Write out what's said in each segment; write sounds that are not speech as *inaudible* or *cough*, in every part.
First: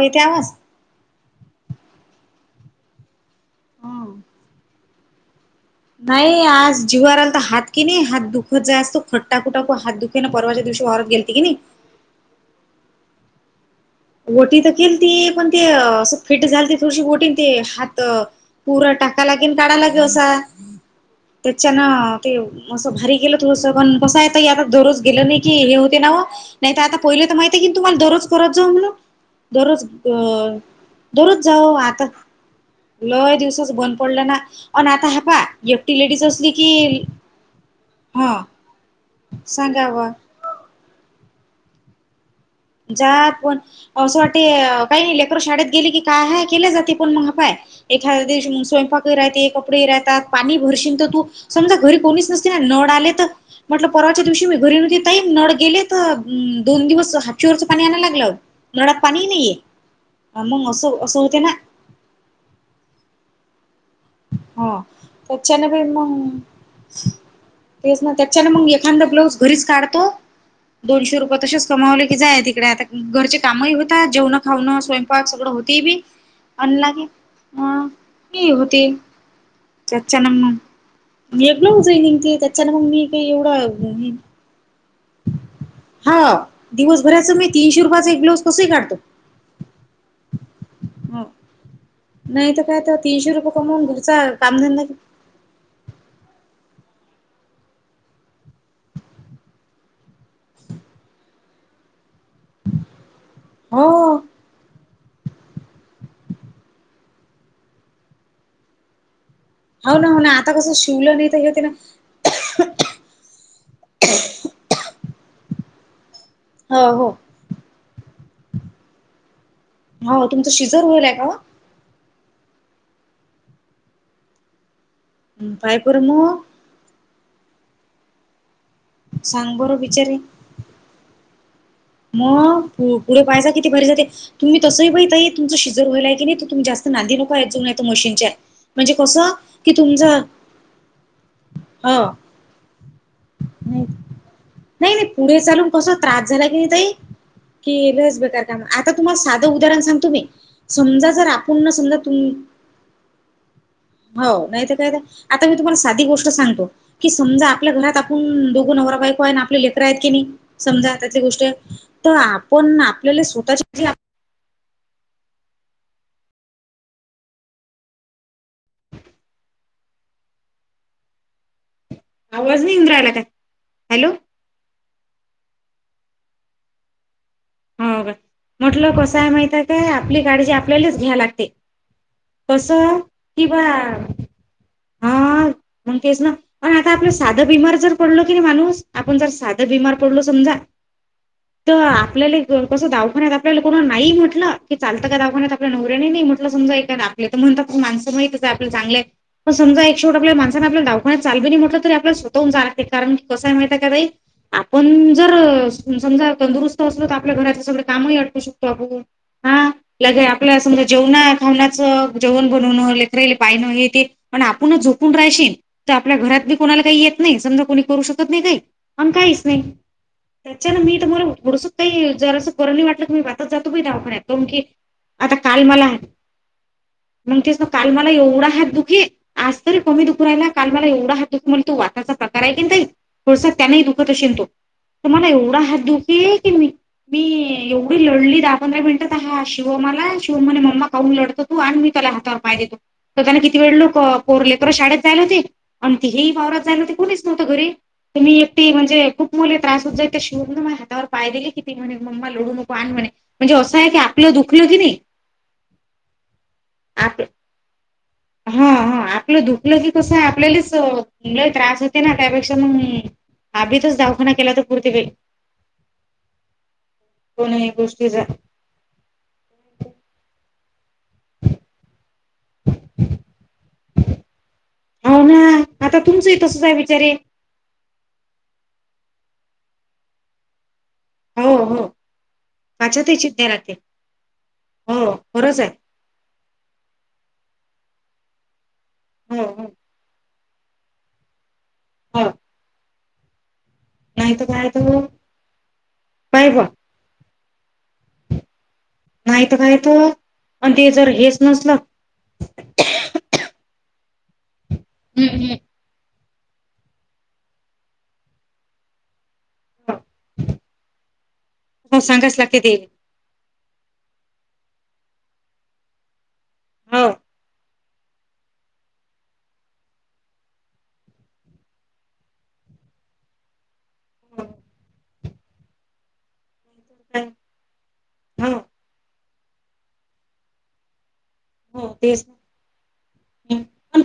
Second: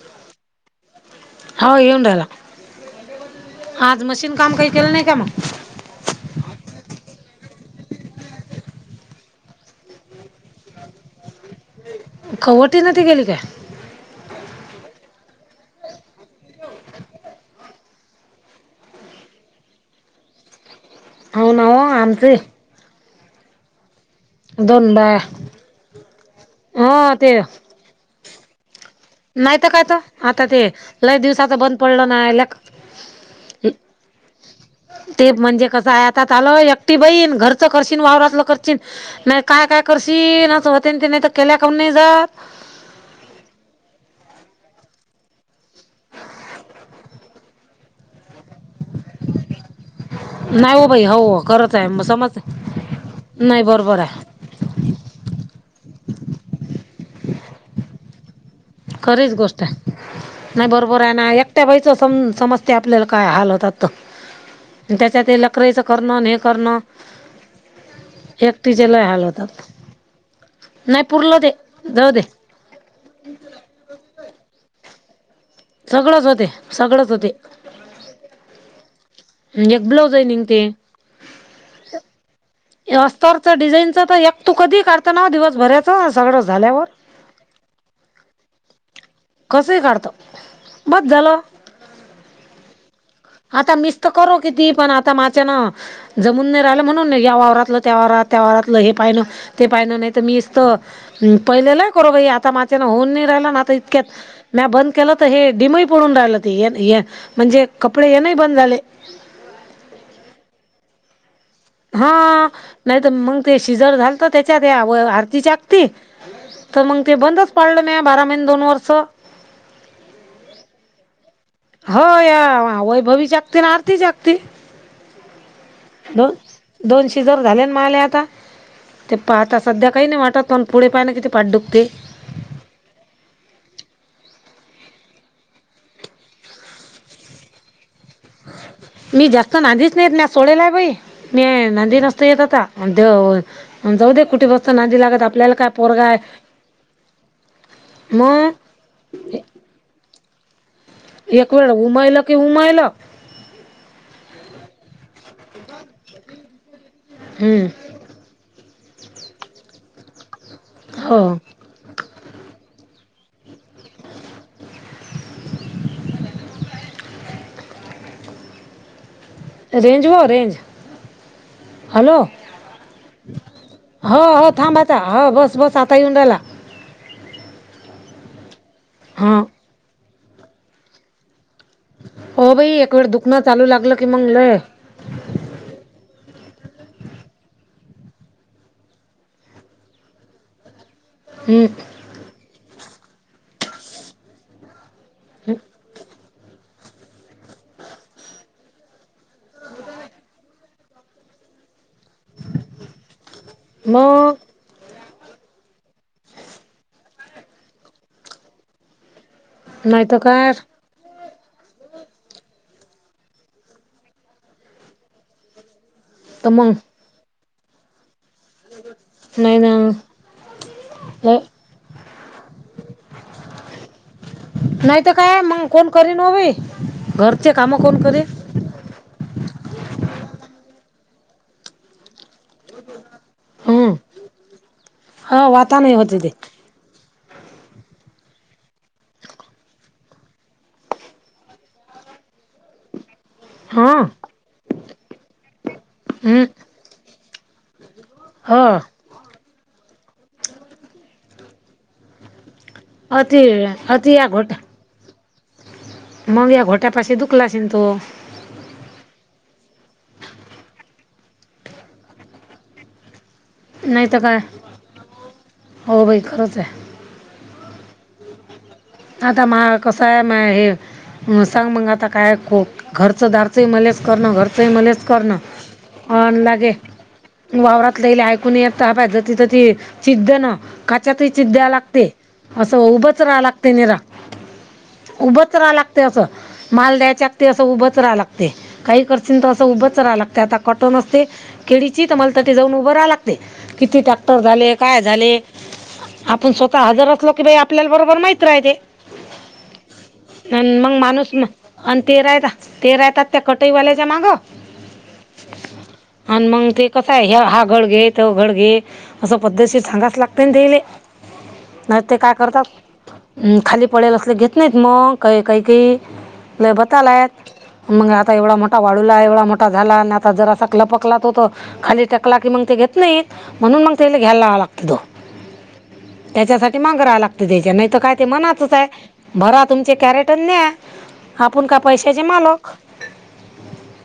येते आवाज. हो येऊन राहिला आज मशीन काम काही केलं नाही का मग नाही आज जीवारला तर हात की नाही हात दुखत जाय असतो खट्टाकू टाकू हात दुखेने परवा शहरात गेलती की नाही. खवटी न त गेली काय. वोटी तर केली त पण ते असं फिट झाल ते थोडीशी वोटिंग ते हात पुूर टाकाला केन काढायला केवा. हो ना हो त्याच्यान ते आमचे असं भारी गेलं थोडस पण कसं आहे आता दोन दररोज बाया गेलं नाही की हे होते ना हो नाही तर हो आता पहिलं तर महित आहे की तुम्हाला दररोज करत जाऊ म्हण. नाहीत काय तर आता ते लई दररोज दिवसाच जाऊ बंद पडले आता नाहील्या. लय दिवसाच बंद पडलं ना अन आता हा ते पा म्हणजे कसं एकटी आहे लेडीज आताात आल असली एकटी की बहीण घरचं करशन हा वावरातलं करशन नाही काय काय सांगावा करशील होते ते नाही तर केल्या काून नाही जात जा पण असं वाटते काही नाही लेकर शाळेत गेली की काय हय केली जाते पण मग ह पाय एखादा. व स्वयंपाक राहते कपडे राहतात पाणी नाही हो भरशीलन बाई तर तू हो खरंच समजा आहे घरी मग कोणीच समज नसते ना नळ आले तर. नाही म्हट बरोबर परवाच्या आहे दिवशी मी घरी नळ गेले दोन दिवस हरच पाणी आणला लागलं म्ह पाणी खरीच नाहीये. गोष्ट आहे नाही मग असं बरोबर आहे असं ना होते एकट्या बाईच सम समजते आपल्याला काय हाल होतात. तर हा त्याच्यात ते लकराईचं त्याच्यानी करणं मग. आणि हे करणं तेच ना त्याच्याने मग एकटीचे लय एखादा हाल ब्लाऊज होतात घरीच काढतो. नाही दोनशे पुरलं रुपये ते तसेच कमावले जाऊ की दे जाय तिककडे आता घरचे कामही होत जेवण खाणं स्वयंपाक. ए होती बी सगळंच होते आणि लागे सगळंच होते की होती. एक ब्लाऊजही त्याचच्यान निघते मगलज आहेन ते. मग मी काही अस्तरच एवढं डिझाईनच आहे. तर एक तू कधी काढतो ना दिवसभराचं हा सगळं झाल्यावर दिवसभराच मी तीनशे रुपयाचा एक ब्लाऊज तसही काढतो. कस काढत बस झालो. नाही तर काय तर तीनशे रुपये आता म कमवून मिस तर घरचा करू किती कामधंदा पण आता माझे न जमून नाही राहिला. म्हणून या वावरातलं त्याात त्या वाातलं हे पाहिण ते पाहिण नाही तर मीत पहिलेला आता मा होऊ नाही राहिला हो इतक्यात बंद के तर हे डम पडून राहिलं ते म्हणजे कपडे ये नाही बंद झाले हो ना हो ना आता कसं शिवलं नाही तर ते ना हा नाहीत मग ते शिजर झालं तर त्यांच्यात आरती च्यागती तर हो मग ते हो बंदच पाडलं मग बारा महिने दोन वर्ष हो तुमचा शिजर होईल आहे का हो या वैभवी जगती ना आरती जागती. काय कर द मग दोन जर झाले ना मला आता ते सांग पाहता बरं सध्या काही बिचारे नाही वाटत पण पुढे पाहाय ना पाठ दुखती. मग पुढे पैसा किती भरी जातय. तुम्ही तसं बई ताई तुमंच शिजर व्हाल का नाय तुम्ही जास्त नादी नका येत जाऊ मशीनच्या म्हणजे मी कसं जास्त की नादीच नाय येत तुमचं नाय सोडेला आहे बाई मी ह नादी नसत येत आता. आ जाऊ दया कुठे बसता नाही नादी नाही लागत पुढे आपल्याला चालून काय कस पोरगा आहे. त्रास झाला ताई की लयच बेकार मग काम आता तुम्हाला साधं उदाहरण सांगतो मी समजा जर एक आपण न वेळ समजा तुम उमायलं की उमायलं हो नाही तर काय. आता मी तुम्हाला साधी गोष्ट सांगतो की समजा हं. आपल्या घरात आपण नवराबायको आणि आपले लेकर आहेत की नाही समजा हो त्या गोष्टी आपण आपल्याला स्वतःचे जे रेंज व रेंज हॅलो आवाज नाही येऊन राहिला काय हॅलो. हो हो थांब हो बस बस आता येऊन राहिला होव का म्हटलं कसंय हां माहित काय आपली काळजी आपल्यालाच घ्या लागते हो कस बाई एक वेळ दुखणं कि बा चालू लागलं की मग लय हा मंगकेश ना पण आता आपलं साधं बीमार जर पडलो की नाही माणूस आपण जर साधं बीमार पडलो समजा हं. तर आपल्याला कसं दावाखान्यात आपल्याला कोणा नाही म्हटलं की चालंत का दवाखान्यात आपल्या नवर्‍यानि ही नाय समजा आपल्या म्हणतात पण माणंस माहित आपलं चगलंय पण समजा एक शेवट आपल्या माणंस आपल्याला दवाखान्यात चाल त जरी म्हणटल तरी आपल्या स्वतःहुन जाव लागतयं कारण कस हाय माहिती आहे का बाई मग जर समजां तंदुरुस्त असल तर आपल्या घराच सगळ कामही अटूपू शकतो आपण हा नाही तर लगे काय आपल्या समजा जेवणार खावनाचं जेवण बनवणं लेकराले पायणं हे ते प आपणच झोपून राहाशी तर आपल्या घरात तर बी मग कोणाला काही येत नाही समजा कोणी करू शकतो कत नाही आणि काहीच नाही त्याच्यान मी तुम्हाला लय थोडसं जर असं बरं नाय वाटलं की मी *unintelligible* जातो बाय दवाखान्यात *unintelligible* की नाही तर आता काय काल मग मला कोण आहे करीन हो बाई मग घरचे तेच ना काम काल कोण मला करीन एवढा हात दुखे आज तरी कमी दुखू राहिला काल मला एवढा हात दुखू म्हणतो तो वाताचा कराय की नाही ताई थोडसा त्यांनाही हम्म दुखत अशेन तो तर मला हा एवढा हात वाता नाही होते ते दुखे की मी मी एवढी लढली दहा पंधरा मिनिटात हा शिवम आला शिवम म्हने मम्मा पाहून लढतो तू आणि मी त्याला हातावर पाय देतो तर त्याना किती वेळ हा लोक पोर लेकर शाळेत जायला होते आणि तिही हम्म वावरात जायला होते कोणीच नव्हं घरी त मी हो एकटी म्हणजे खूप मले त्रासत जाय ते शिवूमन हातावर पाय दिले किती म्हणे मम्मा लढू नको पण म्हणे अति म्हणजे असं आहे की आपलं दुखलं की नाही मंग या घोट्या पाशी आप दुखलाशेन तो हा हा आपलं धुकलं की कस आपल्यालाच मुल त्रास होते ना त्यापेक्षा मग आदितच नाही दावाखाना काय केला तर पुरतय बाय हो भाई खरंच आहे कोणही गोष्टीच आता महा कस आहे म हे सांग मग आता काय खो घरचं दारचं मलाच करणं घर मलाच हो करण ना आता तुमचंही अन तसंच लागे आहे बिचारे वावरात लयले ऐकून येत *unintelligible* तिय ती चिद्द न काच्यातही चिद् हो द्याय हो लागते असं काच्यातही उभच चित राहा द्याय लागत लागते हो *unintelligible* उभंच खरंच आहे राहा लागते अस माल द्यायच्या अस उभ राहा लागते काही करचीन हो तर हो असं उभंच राहा लागते आता कटु न असते केळीची तर हो म्हाला तटे जाऊन उभं राहा लागते किती नाही टॅक्टर तर झाले तर काय झाले पाय आपण बा स्वतः हजर असलो की बा आपल्याला बरोबर माहिती राहयते माहित काहीत मग माणूस म आणि ते राहताात ते राहतात त्या कटईवाल्या हम्म हम्म. आण मग ते कस आहे ह हा घड घे ते घड घे असं पद्धती सांगाच लागते तेले. हो नाही ते काय सांगाच लागते करतात. ते अं, खाली पडेल असले घेत नाहीत मग काही काही लय हो बतालायत.. मग आता एवढा मोठा वाढूला एवढा मोठा झाला आणि आता जरा असा कपकलात होत खाली टकला की मग... ते घेत नाही म्हणून मग त्याला हो घ्यायला लागत तो. *inaudible* त्याच्यासाठी माघरा लागत तेचा नाही तर काय. ते हो मनातच आहे भरा तुमचे कॅरेटन न्या. आपण का हो पैशाचे तेच मालक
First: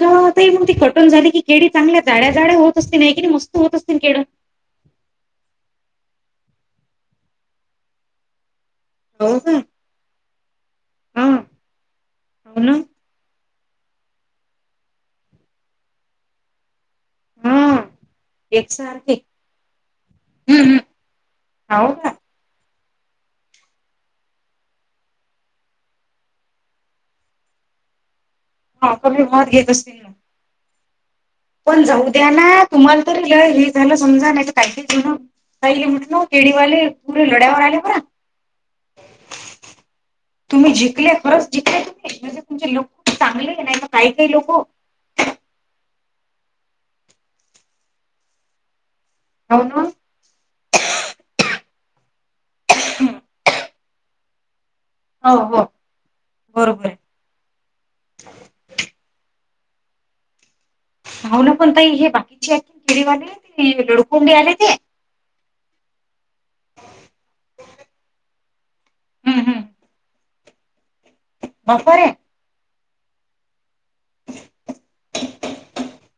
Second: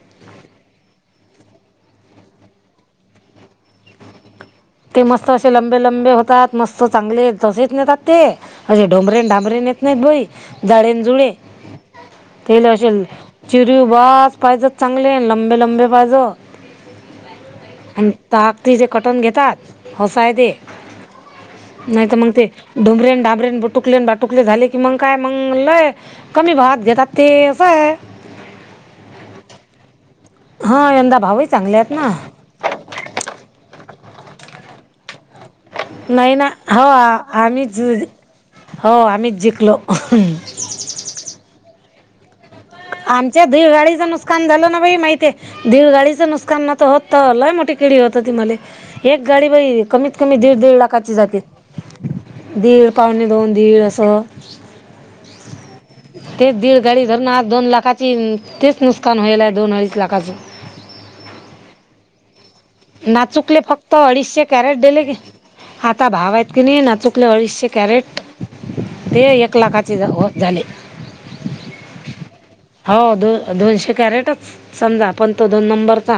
ता मग ती कॉटन झाली की केडी चांगल्या जाड्या जाड्या होत असतील नाही कि मस्त होत असतील केड. ते मस्त असे लंबे लंबे होतात मस्त चांगले तसेच नेतात ते. अे ढोंमरेण हो का डामबरेण येत नाहीत बई जाळेन हा जुळे हो तेला ना असे.. चिरी बा पाहिजे चांगले लंबे लंबे पाहिज. हा आणि ताकती जे एकसारखे कटण घेतात. होस आहे ते हम्म हम्म हो नाही का तर मग ते... ढुबरेन डाबरेन बुटुकलेन बाटुकले झाले की मग काय मंग लय कमी भावात घेतात ते अस.. हा कमी भावाततघेत असतील ना. हा यंद.. पण जाऊ द्या ना तुम्हाला तरी लय हे झालं समजा नाही काच ना.. काही म्हण नाही ना हो केडीवाले पूढे आ- लोढ्यावरले आम्हीच परा.. हो आम्हीच जिंकलो तुम्ही जिंकले परच जिंकले. तुम्ही म्हणजे तुमचे लोक खूप आमच्या चांगले दिव नाही तर गाडीचं काही काही नुकसान लोक हो झालं ना भाई माहितीय दिव गाडी.. नुकसान ना होत त लय मोठी केळी होत ती मले. एक गाडी बाई ना कमीत कमी दीड -दीड लाखाची जाते. दीड पावणे दोन दीड असं.. हो हो तेच दीड बरोबर गाडी आहे धरून आज दोन लाखाची तेच नुकसान व्हायल. दोन अडीच लाखचं. भावना पण तही हे बाकी.. ना चुकले फक्त अडीचशे आले ते कॅरेट दिले ग.. आता भाव आहेत की नाही ना चुकले अडीचशे कॅरेट. ते एक लाखाचे होत झाले. मगपर हे. हो दो दोनशे कॅरेटच समजा पण तो दोन नंबरचा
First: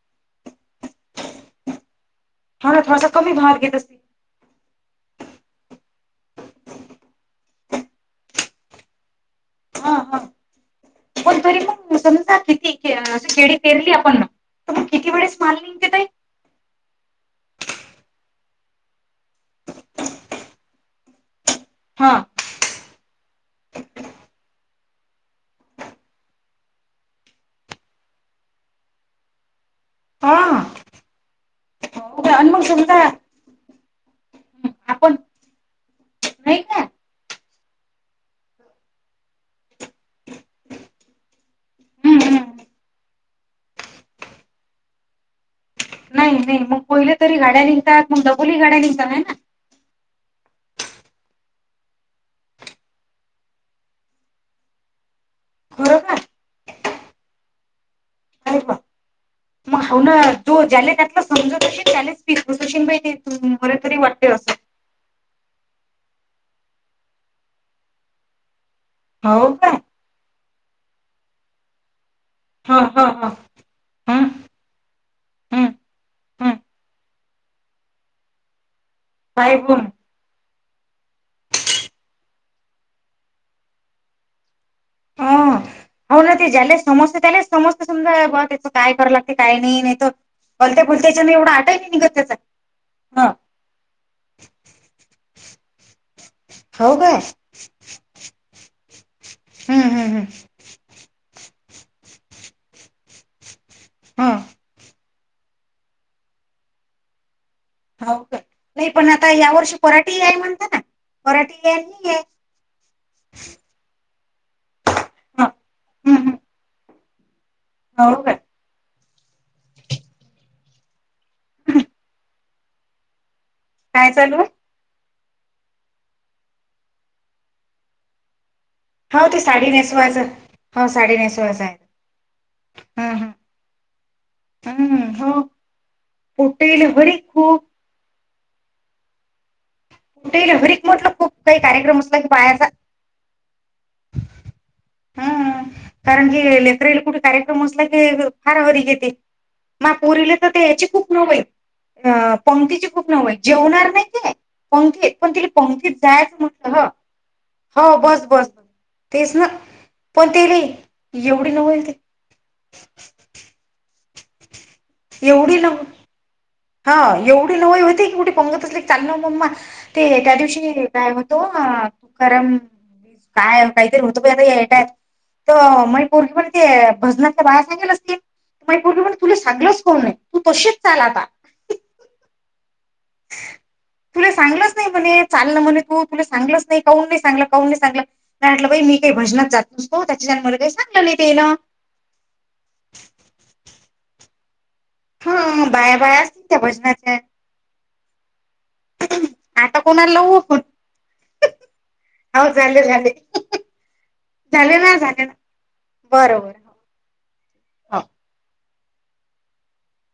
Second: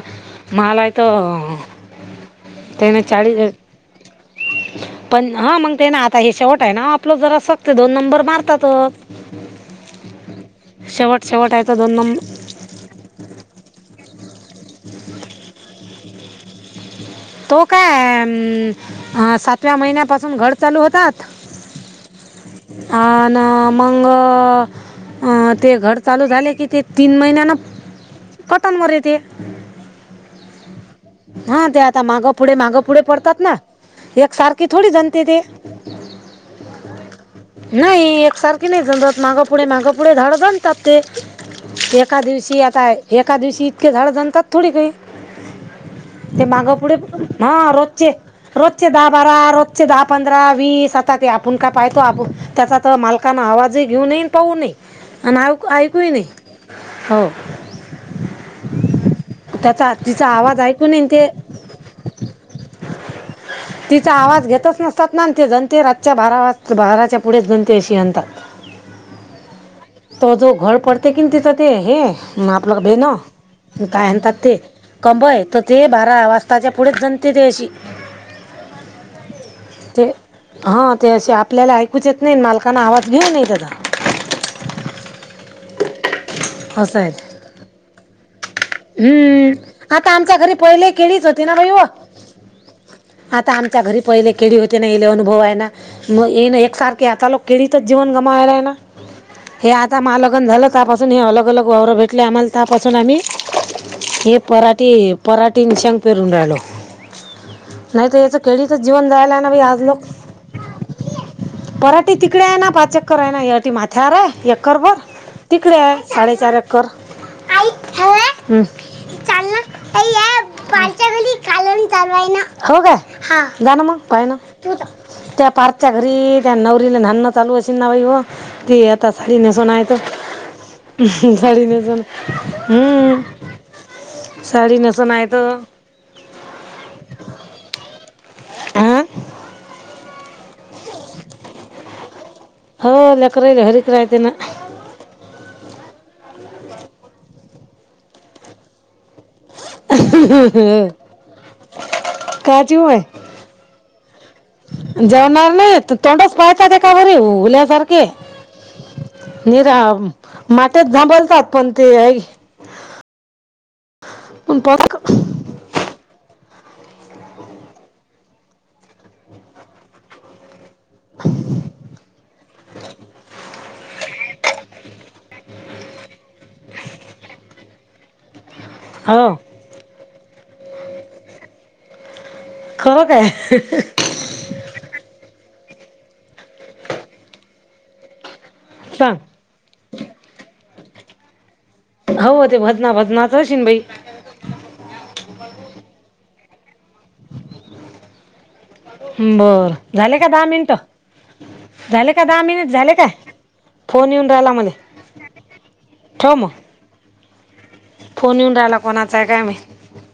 मलायथ.. हो ना तेन थोडासा कमी चाळी ग.. भावात घेत असतील पण हा मग ते ना आता हे शेवट आहे ना आपलं जरा सगते दोन नंबर मारतातच. हा हा शेवट पण शेवट तरी आहे तर दोन मग नंबर समजा किती केळी पेरली आपण. त किती वेळेस माल निगते ताई. तो काय अ सातव्या महिन्यापासून घड चालू होतात. हा अ ना मंग आ.. अं ते घड चालू झाले की ते तीन महिन्याना.. कटनवरी ते. हा. हा त्या. आता हो माग का? आणि पुढे मग माग पुढे समजा पडतात ना एक सारखी थोडी आपण जणते ते. नाही का. नाही एकसारखी नाही जमत मागं पुढे माग... पुढ झाड गंज तापते एका हम्म हम्म दिवशी एक अ.. एका दिवशी इतके झाड जणतात थोडी काही. नाही ते नाही माग मग पुढे पहिले तरी हा गाड्या रोजचे निघतात मग डबोली गाड्या रोजचे निघतात दहा आहे ना बारा रोजचे दहा पंधरा. ता आपण का पाो त्याचा मालक आवाज घेऊ पाे खरं ऐकू का नाही हो खरे त्याचा मग ना तिचा आवाज तो त्या ऐकून येईन त्यात ते समज त्या सचनई ते मर तरी वाटते अस आच्या बारा बाराच्या पुढेच दणते अशी आणतात हो काय त जो घर पडतेे की तता ते ह हा आपलं हा बेण हा काय हम्म आणतात ते कंबय तर हम्म ते बारा हम्म वाजताच्या पुढे अदंत देशी साहेबण हा ते असे आपल्याला ऐकूच येत नाही मालकांना आवाज घेऊन न त्याचा हा होऊन ते जले असं आहे सस्त त्याचाले सस्त समधा हम्म आता आमच्या घरी भलत्या पहिले केळीच भलत्याच्यानं होती एवढा ना भाई आटाही व नाही निघत त्याचा हा. आता आमच्या घरी पहिले केळी होते नाहीले अनुभव आहे ना मग ये ना हो एकसारखे काय आता लोक केळी तर जीवन गमाला आहे हे हम्म आता हम्म हम्म मलगन झालं हे अलग अलग वावर भेटले आम्हाला त्यापासून आम्ही हा हे पराट पोराठीी निशांंग पेरडाळ नाही हो तर काय याचं केळीच नाही पण जीवन आता जायाला आहे या ना बा वर्षी आज लोक पराठी आहे म्हणता ना पराठी पराटे आहे तिकडे आहे ना पाचक्कर आहे ना या माथ्यावर आहे एकर बर तिकडे आहे साडेचार एकर हो काय ह चालल या पा कालून चालवाय ना हो काय जाण मग काय पाया न चालू आहे त्या पारथच्या घरी त्या नवरीला नणं चालू अस ना बाई हो ते आता हो ते साडीने साडी सुनाय तो नेसवायचं हो नेसवायचं साडी आहे न जाण हम्म साडी हम् नेसून आहे हो तर पोटेल हरी खूप अं कुठे हरीिक म्हटलं खूप काही कार्यक्रम असत की पायाचा प्र्रयतीनां कारण की लेकरराईला कुठे कार्यक्रम असला की फार हारी घेते मापोरले तर ते याची खूप नवई अं काची पंक्तीची होय खूप नावई जेवणार नाही ते पंखी पण तिला जेवणार नाही पंतीत तर तोंडच जायचं पाहतात म्हटलं ते ह का बरे हो हुल्यासारखे बस बस तेच ना निरा पण ते ल माटेत झांबलतात एवढी न पण होईल ते ऐ- प पता एवढी ना हा एवढी लोई होती की कुठे पंगत असले चाल ना मम्मा ते त्या दिवशी काय होतो तू खरम काय काहीतरी होतो प आताटयत तर मई पूर्वी पण ते भजनांच्या बाया सांगेलचतील मई पूर् पण हो तुला सांगलच कोण नाही तू तशीच चाल आता खरं काय तुला सांगलच नाही पणे चाललं म्हणे तू तुला सांगलंच नाही कून नाही सांगलं कून नाही सांगलं नाही म्हटलं बाई मी काही सांग भजनात जातोसत त्याच्या मला काही सांगलं नाही तेला हो ते भजना भजनाच असेन बाई हा बाया बायाज त्या भजनाचे बर आता कोणाला झाले का लावू दहा आपण मिनिटं झाले का दहा हो मिनिट झाले काय झाले फोन येऊन राहिला मला झाले ना झाले ना ठेव बरोबर मग फोन येऊन राहिला कोणाचा आहे काय माहित